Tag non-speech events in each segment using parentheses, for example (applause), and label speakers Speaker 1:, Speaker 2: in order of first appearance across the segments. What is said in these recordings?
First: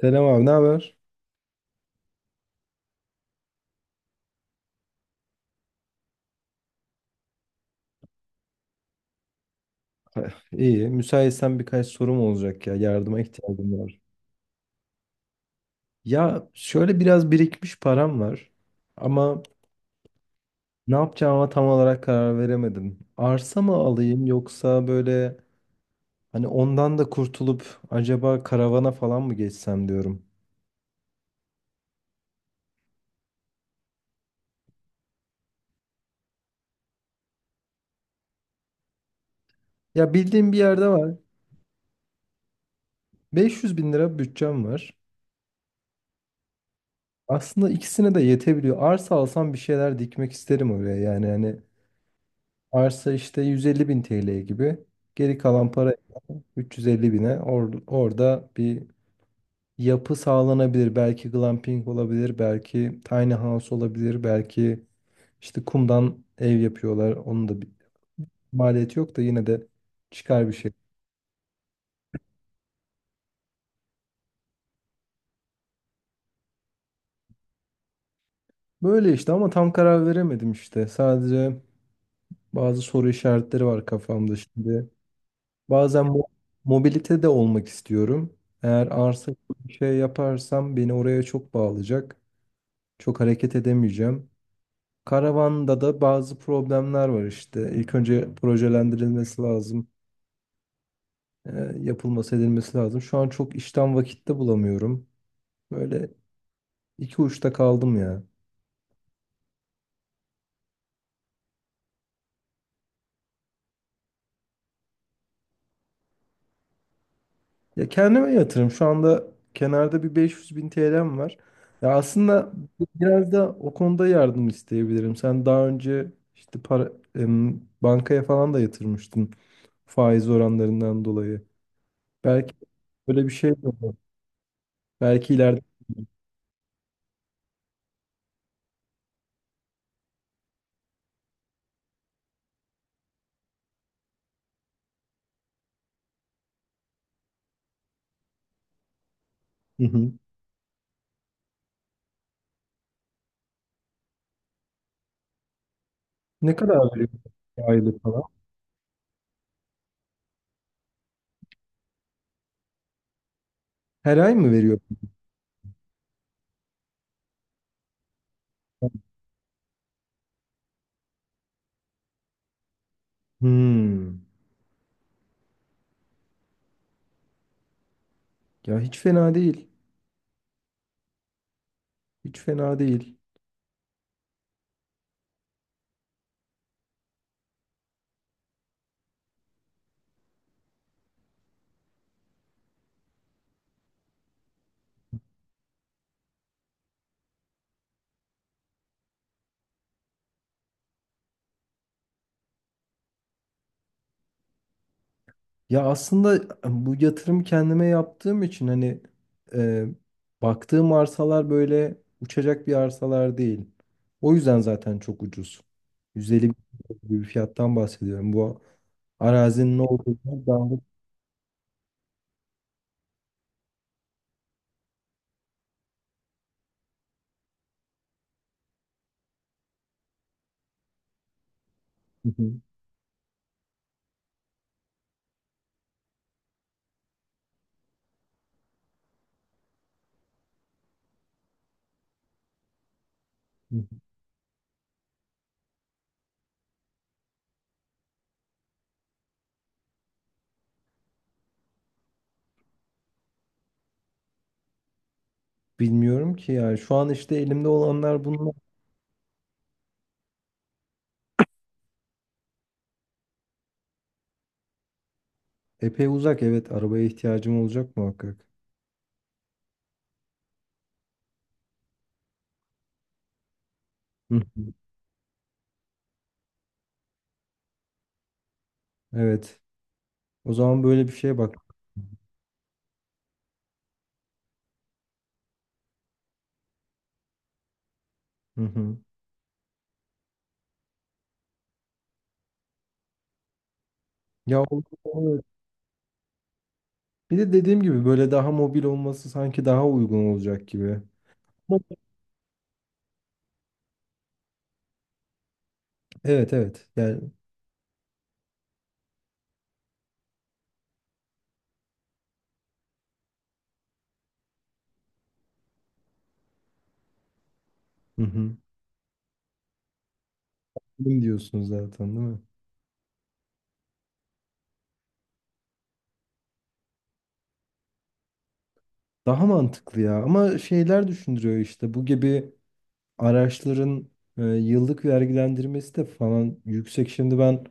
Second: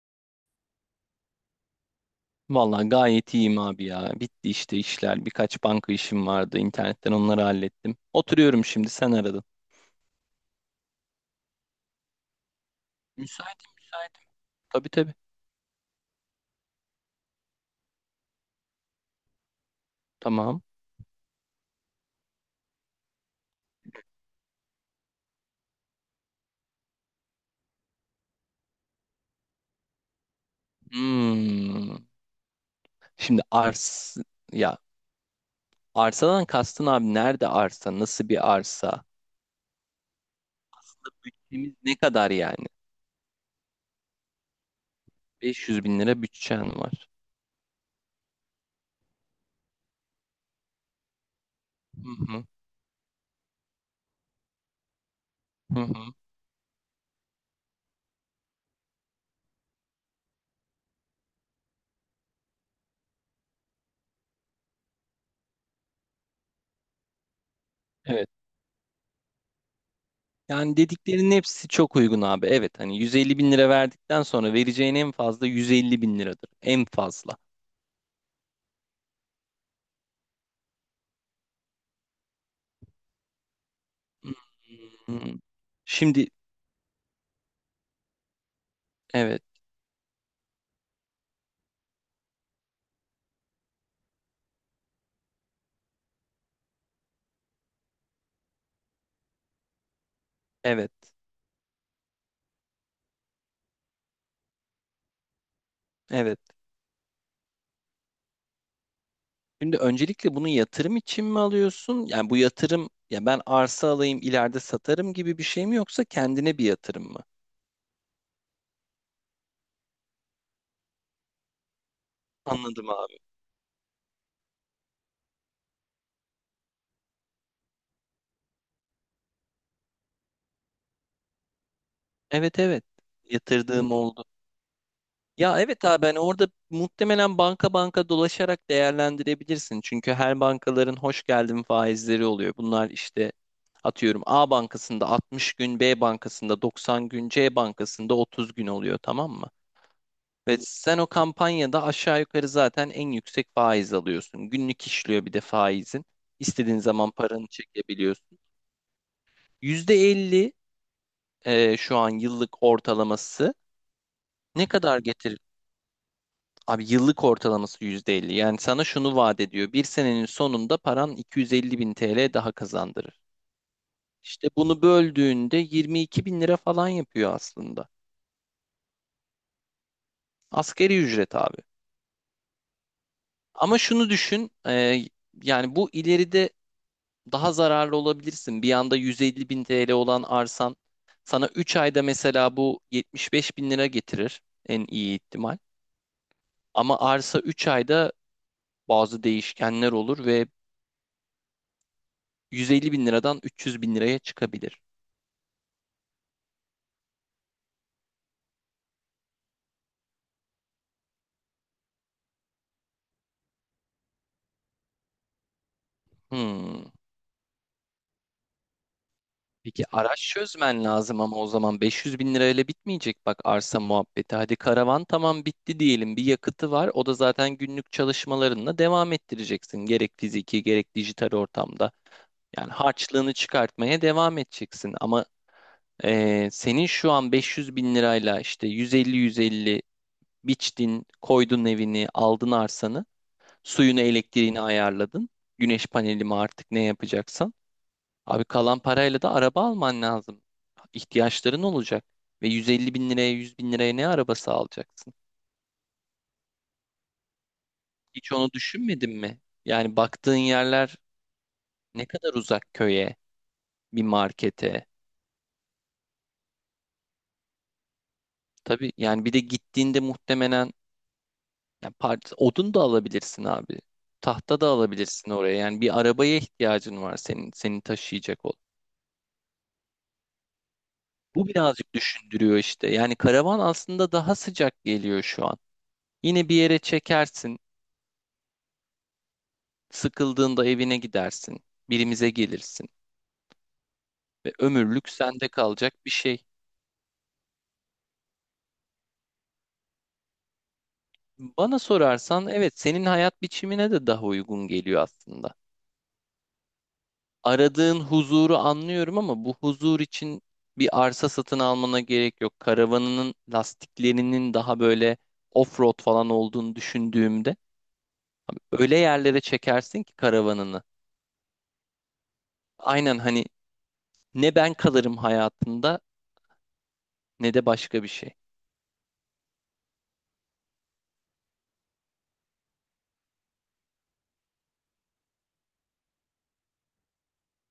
Speaker 1: Selam abi, ne haber?
Speaker 2: Vallahi gayet iyiyim abi ya. Bitti işte işler. Birkaç banka işim vardı. İnternetten onları hallettim. Oturuyorum şimdi sen aradın.
Speaker 1: Ha, İyi. Müsaitsen birkaç sorum olacak ya. Yardıma
Speaker 2: Müsaitim,
Speaker 1: ihtiyacım var.
Speaker 2: müsaitim. Tabii tabii.
Speaker 1: Ya şöyle biraz birikmiş param var. Ama
Speaker 2: Tamam.
Speaker 1: ne yapacağıma tam olarak karar veremedim. Arsa mı alayım, yoksa böyle hani ondan da kurtulup acaba karavana falan mı geçsem diyorum.
Speaker 2: Hmm. Şimdi ya arsadan kastın abi, nerede arsa? Nasıl bir arsa?
Speaker 1: Ya bildiğim bir yerde var.
Speaker 2: Bütçemiz ne kadar yani?
Speaker 1: 500 bin lira bütçem var.
Speaker 2: 500 bin lira bütçen var.
Speaker 1: Aslında ikisine de yetebiliyor. Arsa alsam bir şeyler dikmek isterim oraya. Yani hani
Speaker 2: Hı hı.
Speaker 1: arsa işte 150 bin TL gibi. Geri kalan
Speaker 2: Hı hı.
Speaker 1: para 350 bine orada bir yapı sağlanabilir. Belki glamping olabilir, belki tiny house olabilir, belki işte kumdan ev yapıyorlar. Onun da bir
Speaker 2: Evet.
Speaker 1: maliyeti yok da yine de çıkar bir şey.
Speaker 2: Yani dediklerinin hepsi çok uygun abi. Evet hani 150 bin lira verdikten sonra vereceğin en fazla 150 bin liradır. En fazla.
Speaker 1: Böyle işte, ama tam karar veremedim işte. Sadece bazı soru işaretleri var kafamda şimdi.
Speaker 2: Hmm.
Speaker 1: Bazen
Speaker 2: Şimdi
Speaker 1: mobilite de olmak istiyorum. Eğer arsa
Speaker 2: evet,
Speaker 1: gibi bir şey yaparsam beni oraya çok bağlayacak. Çok hareket edemeyeceğim. Karavanda da bazı problemler var işte. İlk önce projelendirilmesi lazım.
Speaker 2: evet,
Speaker 1: e, Yapılması, edilmesi lazım. Şu an çok işten vakitte bulamıyorum. Böyle
Speaker 2: evet.
Speaker 1: iki uçta kaldım ya.
Speaker 2: Şimdi öncelikle bunu yatırım için mi alıyorsun? Yani bu yatırım ya ben arsa alayım ileride satarım gibi bir şey mi, yoksa kendine bir yatırım mı?
Speaker 1: Ya, kendime yatırım. Şu anda kenarda bir 500 bin TL'm var. Ya, aslında
Speaker 2: Anladım abi.
Speaker 1: biraz da o konuda yardım isteyebilirim. Sen daha önce işte para, bankaya falan da yatırmıştın, faiz oranlarından dolayı. Belki
Speaker 2: Evet evet.
Speaker 1: böyle bir şey de
Speaker 2: Yatırdığım
Speaker 1: olur.
Speaker 2: oldu.
Speaker 1: Belki ileride.
Speaker 2: Ya evet abi, ben orada muhtemelen banka banka dolaşarak değerlendirebilirsin. Çünkü her bankaların hoş geldin faizleri oluyor. Bunlar işte atıyorum A bankasında 60 gün, B bankasında 90 gün, C bankasında 30 gün oluyor, tamam mı?
Speaker 1: Hı hı.
Speaker 2: Ve sen o kampanyada aşağı yukarı zaten en yüksek faiz alıyorsun. Günlük işliyor bir de faizin.
Speaker 1: Ne kadar
Speaker 2: İstediğin
Speaker 1: veriyor
Speaker 2: zaman paranı
Speaker 1: aylık falan?
Speaker 2: çekebiliyorsun. %50. Şu an yıllık ortalaması
Speaker 1: Her ay mı
Speaker 2: ne
Speaker 1: veriyor?
Speaker 2: kadar getirir? Abi yıllık ortalaması %50. Yani sana şunu vaat ediyor. Bir senenin sonunda paran 250 bin TL daha kazandırır.
Speaker 1: Hmm.
Speaker 2: İşte bunu böldüğünde 22 bin lira falan yapıyor aslında.
Speaker 1: Ya, hiç fena değil.
Speaker 2: Asgari ücret abi.
Speaker 1: Hiç fena değil.
Speaker 2: Ama şunu düşün. Yani bu ileride daha zararlı olabilirsin. Bir anda 150 bin TL olan arsan sana 3 ayda mesela bu 75 bin lira getirir, en iyi ihtimal. Ama arsa 3 ayda bazı değişkenler olur ve 150 bin liradan 300 bin liraya çıkabilir.
Speaker 1: Ya aslında bu yatırım kendime yaptığım için hani, e, baktığım arsalar böyle uçacak bir arsalar değil. O yüzden zaten çok ucuz. 150 bin
Speaker 2: Hmm.
Speaker 1: bir fiyattan bahsediyorum. Bu arazinin ne
Speaker 2: Peki araç
Speaker 1: olduğunu daha
Speaker 2: çözmen lazım ama, o zaman 500 bin lirayla bitmeyecek bak arsa muhabbeti. Hadi karavan tamam bitti diyelim, bir yakıtı var. O da zaten günlük çalışmalarınla devam ettireceksin. Gerek fiziki gerek dijital ortamda.
Speaker 1: hı.
Speaker 2: Yani harçlığını çıkartmaya devam edeceksin ama senin şu an 500 bin lirayla işte 150-150 biçtin, koydun evini, aldın arsanı,
Speaker 1: Hı hı.
Speaker 2: suyunu, elektriğini ayarladın. Güneş paneli mi artık ne yapacaksan. Abi kalan parayla da araba alman lazım. İhtiyaçların olacak. Ve 150 bin liraya, 100 bin liraya ne arabası alacaksın?
Speaker 1: Bilmiyorum ki yani. Şu an işte elimde olanlar
Speaker 2: Hiç onu
Speaker 1: bunlar.
Speaker 2: düşünmedin mi? Yani baktığın yerler ne kadar uzak köye, bir markete.
Speaker 1: Epey uzak, evet, arabaya ihtiyacım olacak muhakkak.
Speaker 2: Tabii yani, bir de gittiğinde muhtemelen odun da alabilirsin abi.
Speaker 1: Hı
Speaker 2: Tahta da
Speaker 1: hı.
Speaker 2: alabilirsin oraya. Yani bir arabaya ihtiyacın var senin, seni taşıyacak ol.
Speaker 1: Evet. O zaman böyle bir şeye
Speaker 2: Bu
Speaker 1: bak.
Speaker 2: birazcık düşündürüyor işte. Yani karavan aslında daha sıcak geliyor şu an. Yine bir yere çekersin,
Speaker 1: Hı hı.
Speaker 2: sıkıldığında evine gidersin, birimize gelirsin ve
Speaker 1: Ya,
Speaker 2: ömürlük
Speaker 1: evet.
Speaker 2: sende kalacak bir şey.
Speaker 1: Bir de dediğim gibi böyle daha mobil olması sanki daha uygun olacak gibi. Ama-
Speaker 2: Bana sorarsan evet, senin hayat biçimine de daha uygun geliyor aslında.
Speaker 1: Evet, evet. Yani
Speaker 2: Aradığın huzuru anlıyorum ama bu huzur için bir arsa satın almana gerek yok. Karavanının lastiklerinin daha böyle off-road falan olduğunu düşündüğümde,
Speaker 1: hı hı.
Speaker 2: öyle yerlere çekersin ki karavanını.
Speaker 1: Benim diyorsunuz zaten, değil mi?
Speaker 2: Aynen hani, ne ben kalırım hayatında ne de başka bir şey.
Speaker 1: Daha mantıklı ya. Ama şeyler düşündürüyor işte. Bu gibi araçların yıllık vergilendirmesi de falan yüksek. Şimdi ben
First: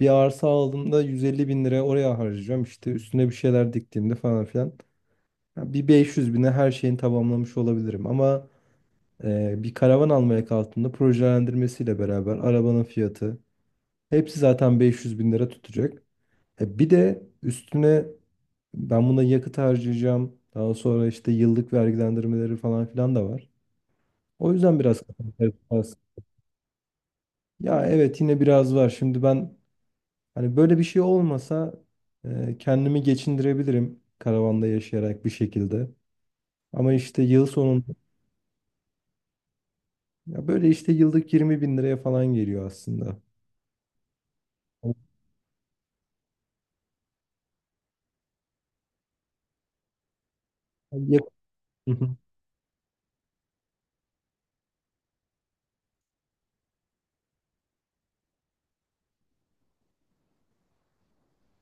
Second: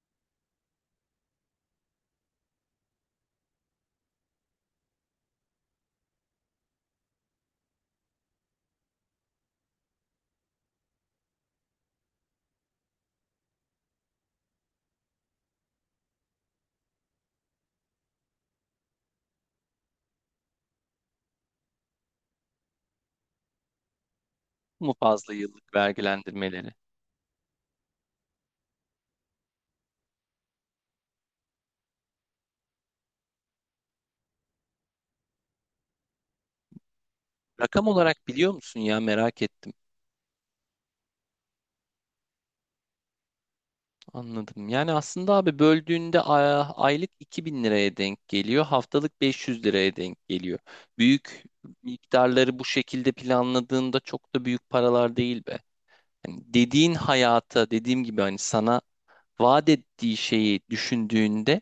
Speaker 1: bir arsa aldığımda 150 bin lira oraya harcayacağım. İşte üstüne bir şeyler diktiğimde falan filan. Ya, bir 500 bine her şeyini tamamlamış olabilirim. Ama bir karavan almaya kalktığında projelendirmesiyle beraber arabanın fiyatı, hepsi zaten 500 bin lira tutacak. Bir de üstüne ben buna yakıt harcayacağım. Daha sonra işte yıllık vergilendirmeleri falan filan da var. O yüzden
Speaker 2: Bu mu
Speaker 1: biraz kafam
Speaker 2: fazla yıllık
Speaker 1: karıştı.
Speaker 2: vergilendirmeleri?
Speaker 1: Ya evet, yine biraz var. Şimdi ben hani böyle bir şey olmasa kendimi geçindirebilirim karavanda yaşayarak bir şekilde. Ama işte yıl sonunda
Speaker 2: Rakam olarak biliyor musun, ya merak ettim.
Speaker 1: ya böyle işte yıllık 20 bin liraya falan geliyor aslında.
Speaker 2: Anladım. Yani aslında abi böldüğünde aylık 2.000 liraya denk geliyor. Haftalık 500 liraya denk geliyor.
Speaker 1: Yakıt.
Speaker 2: Büyük
Speaker 1: (laughs)
Speaker 2: miktarları bu şekilde planladığında çok da büyük paralar değil be. Yani dediğin hayata, dediğim gibi hani sana vaat ettiği şeyi düşündüğünde,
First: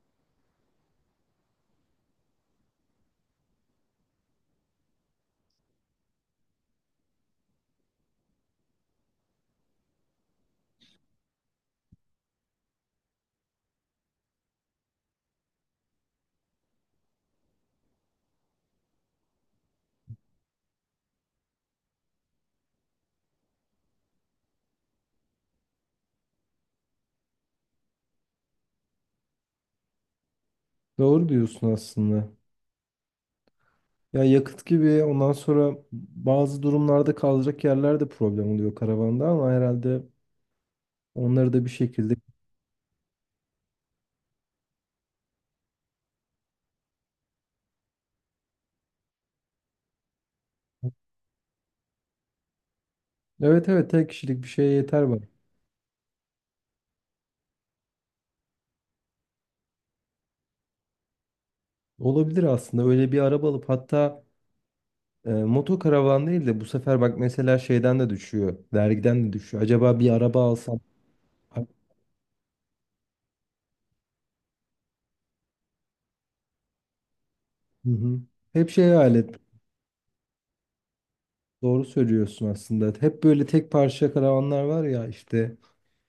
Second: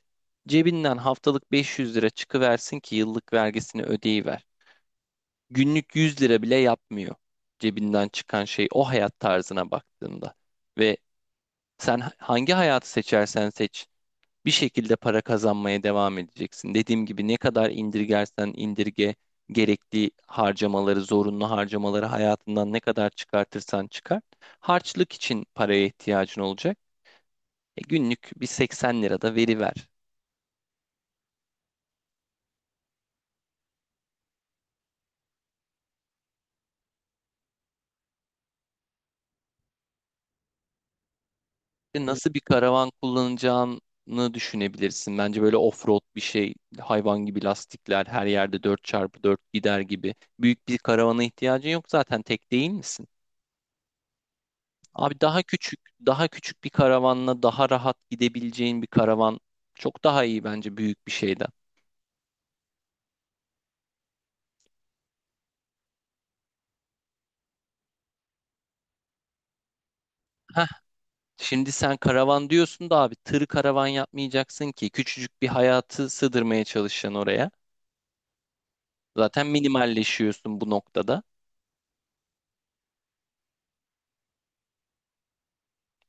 Speaker 2: cebinden haftalık 500 lira çıkıversin ki yıllık vergisini ödeyiver. Günlük 100 lira bile yapmıyor cebinden çıkan şey, o hayat tarzına baktığında. Ve sen hangi hayatı seçersen seç, bir şekilde para kazanmaya devam edeceksin. Dediğim gibi ne kadar indirgersen indirge gerekli harcamaları, zorunlu harcamaları hayatından ne kadar çıkartırsan çıkart, harçlık için paraya ihtiyacın olacak. Günlük bir 80 lira da veriver.
Speaker 1: Doğru diyorsun aslında. Ya yakıt gibi, ondan sonra bazı durumlarda kalacak yerler de problem oluyor karavanda, ama herhalde onları da bir
Speaker 2: E,
Speaker 1: şekilde.
Speaker 2: nasıl bir karavan kullanacağını düşünebilirsin. Bence böyle off-road bir şey, hayvan gibi lastikler, her yerde dört çarpı dört gider gibi. Büyük bir karavana ihtiyacın yok, zaten tek değil misin?
Speaker 1: Evet evet, tek kişilik bir şeye yeter var.
Speaker 2: Abi daha küçük, daha küçük bir karavanla daha rahat gidebileceğin bir karavan çok daha iyi bence, büyük bir şeyden.
Speaker 1: Olabilir aslında. Öyle bir araba alıp hatta moto karavan değil de bu sefer, bak mesela, şeyden de düşüyor. Vergiden de düşüyor. Acaba bir araba
Speaker 2: Heh,
Speaker 1: alsam? Hı
Speaker 2: şimdi sen karavan diyorsun da abi, tır karavan yapmayacaksın ki, küçücük bir hayatı sığdırmaya çalışacaksın oraya.
Speaker 1: hı. Hep şey hayal et.
Speaker 2: Zaten minimalleşiyorsun bu noktada.
Speaker 1: Doğru söylüyorsun aslında. Hep böyle tek parça karavanlar var ya işte,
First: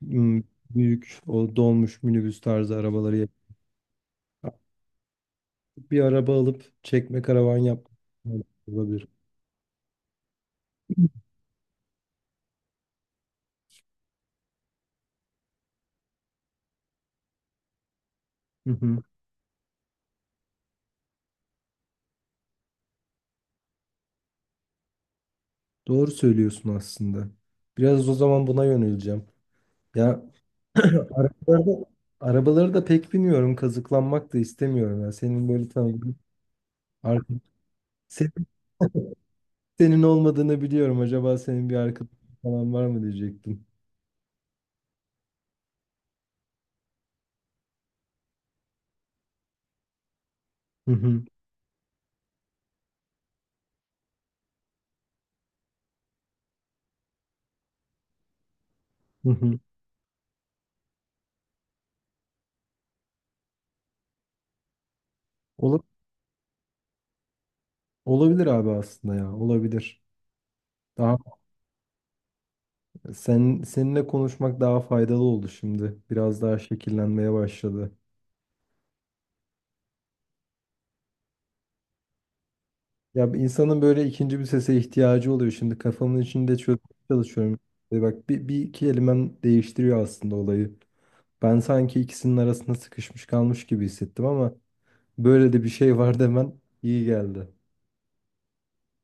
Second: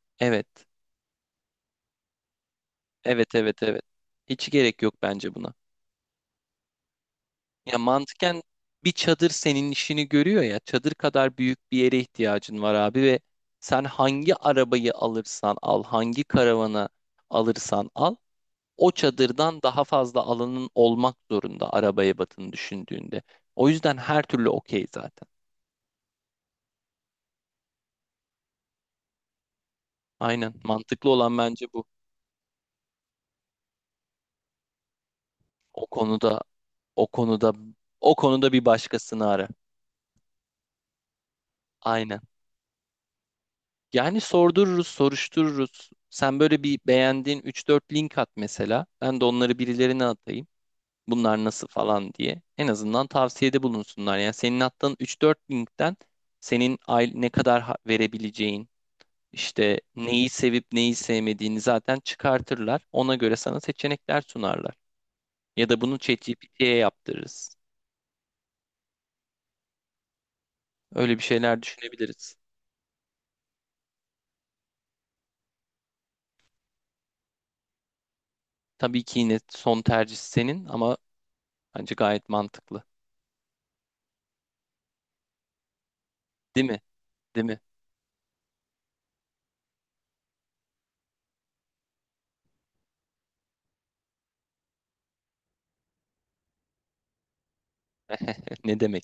Speaker 1: hmm,
Speaker 2: Evet,
Speaker 1: büyük o dolmuş minibüs tarzı arabaları.
Speaker 2: evet, evet, evet. Hiç gerek yok bence buna.
Speaker 1: Bir araba alıp çekme karavan
Speaker 2: Ya
Speaker 1: yapmak
Speaker 2: mantıken bir
Speaker 1: olabilir.
Speaker 2: çadır senin işini görüyor ya. Çadır kadar büyük bir yere ihtiyacın var abi ve sen hangi arabayı alırsan al, hangi karavana alırsan al,
Speaker 1: Hı
Speaker 2: o
Speaker 1: hı.
Speaker 2: çadırdan daha fazla alanın olmak zorunda araba ebatını düşündüğünde. O yüzden her türlü okey zaten.
Speaker 1: Doğru söylüyorsun aslında. Biraz o zaman buna yöneleceğim. Ya,
Speaker 2: Aynen, mantıklı
Speaker 1: (clears throat)
Speaker 2: olan bence
Speaker 1: arabalarda,
Speaker 2: bu.
Speaker 1: arabaları da pek biniyorum. Kazıklanmak da istemiyorum. Ya. Senin böyle
Speaker 2: O
Speaker 1: tanıdığın
Speaker 2: konuda o
Speaker 1: arkadaş.
Speaker 2: konuda o
Speaker 1: Senin,
Speaker 2: konuda bir
Speaker 1: (laughs)
Speaker 2: başkasını ara.
Speaker 1: senin olmadığını biliyorum. Acaba senin bir arkadaşın
Speaker 2: Aynen.
Speaker 1: falan var mı diyecektim.
Speaker 2: Yani sordururuz, soruştururuz. Sen böyle bir beğendiğin üç dört link at mesela. Ben de onları birilerine atayım.
Speaker 1: Hı hı.
Speaker 2: Bunlar nasıl falan diye. En azından tavsiyede bulunsunlar. Yani senin attığın üç dört linkten, senin aile ne kadar verebileceğin,
Speaker 1: Hı hı.
Speaker 2: işte neyi sevip neyi sevmediğini zaten çıkartırlar. Ona göre sana seçenekler sunarlar. Ya da
Speaker 1: Ola-
Speaker 2: bunu ChatGPT'ye yaptırırız.
Speaker 1: olabilir abi aslında ya. Olabilir. Daha
Speaker 2: Öyle bir şeyler düşünebiliriz.
Speaker 1: seninle konuşmak daha faydalı oldu şimdi. Biraz daha şekillenmeye başladı.
Speaker 2: Tabii ki yine son tercih senin ama bence gayet mantıklı.
Speaker 1: Ya, insanın böyle ikinci bir sese ihtiyacı oluyor. Şimdi kafamın içinde
Speaker 2: Değil
Speaker 1: çözmeye
Speaker 2: mi? Değil
Speaker 1: çalışıyorum.
Speaker 2: mi?
Speaker 1: Bak, bir iki kelimem değiştiriyor aslında olayı. Ben sanki ikisinin arasında sıkışmış kalmış gibi hissettim, ama böyle de bir şey (laughs) var demen iyi geldi.
Speaker 2: (laughs) Ne demek?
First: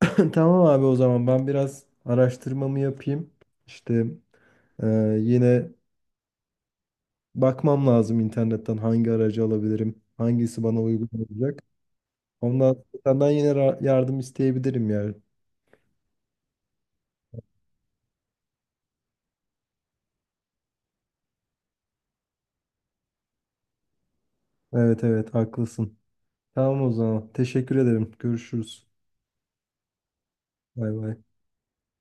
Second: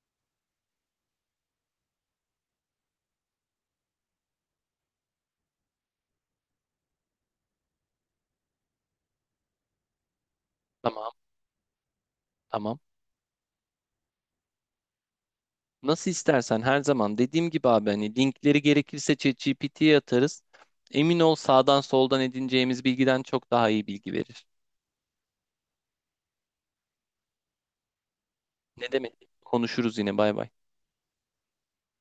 Speaker 1: (laughs) Tamam abi, o zaman ben biraz araştırmamı yapayım. İşte e, yine bakmam lazım internetten hangi aracı alabilirim, hangisi bana uygun
Speaker 2: Tamam,
Speaker 1: olacak.
Speaker 2: tamam.
Speaker 1: Senden yine yardım isteyebilirim yani.
Speaker 2: Nasıl istersen, her zaman dediğim gibi abi, hani linkleri gerekirse ChatGPT'ye atarız. Emin ol, sağdan soldan edineceğimiz bilgiden çok daha iyi bilgi verir.
Speaker 1: Evet evet, haklısın. Tamam o zaman. Teşekkür ederim. Görüşürüz.
Speaker 2: Ne demek? Konuşuruz yine, bay bay.
Speaker 1: Bay bay.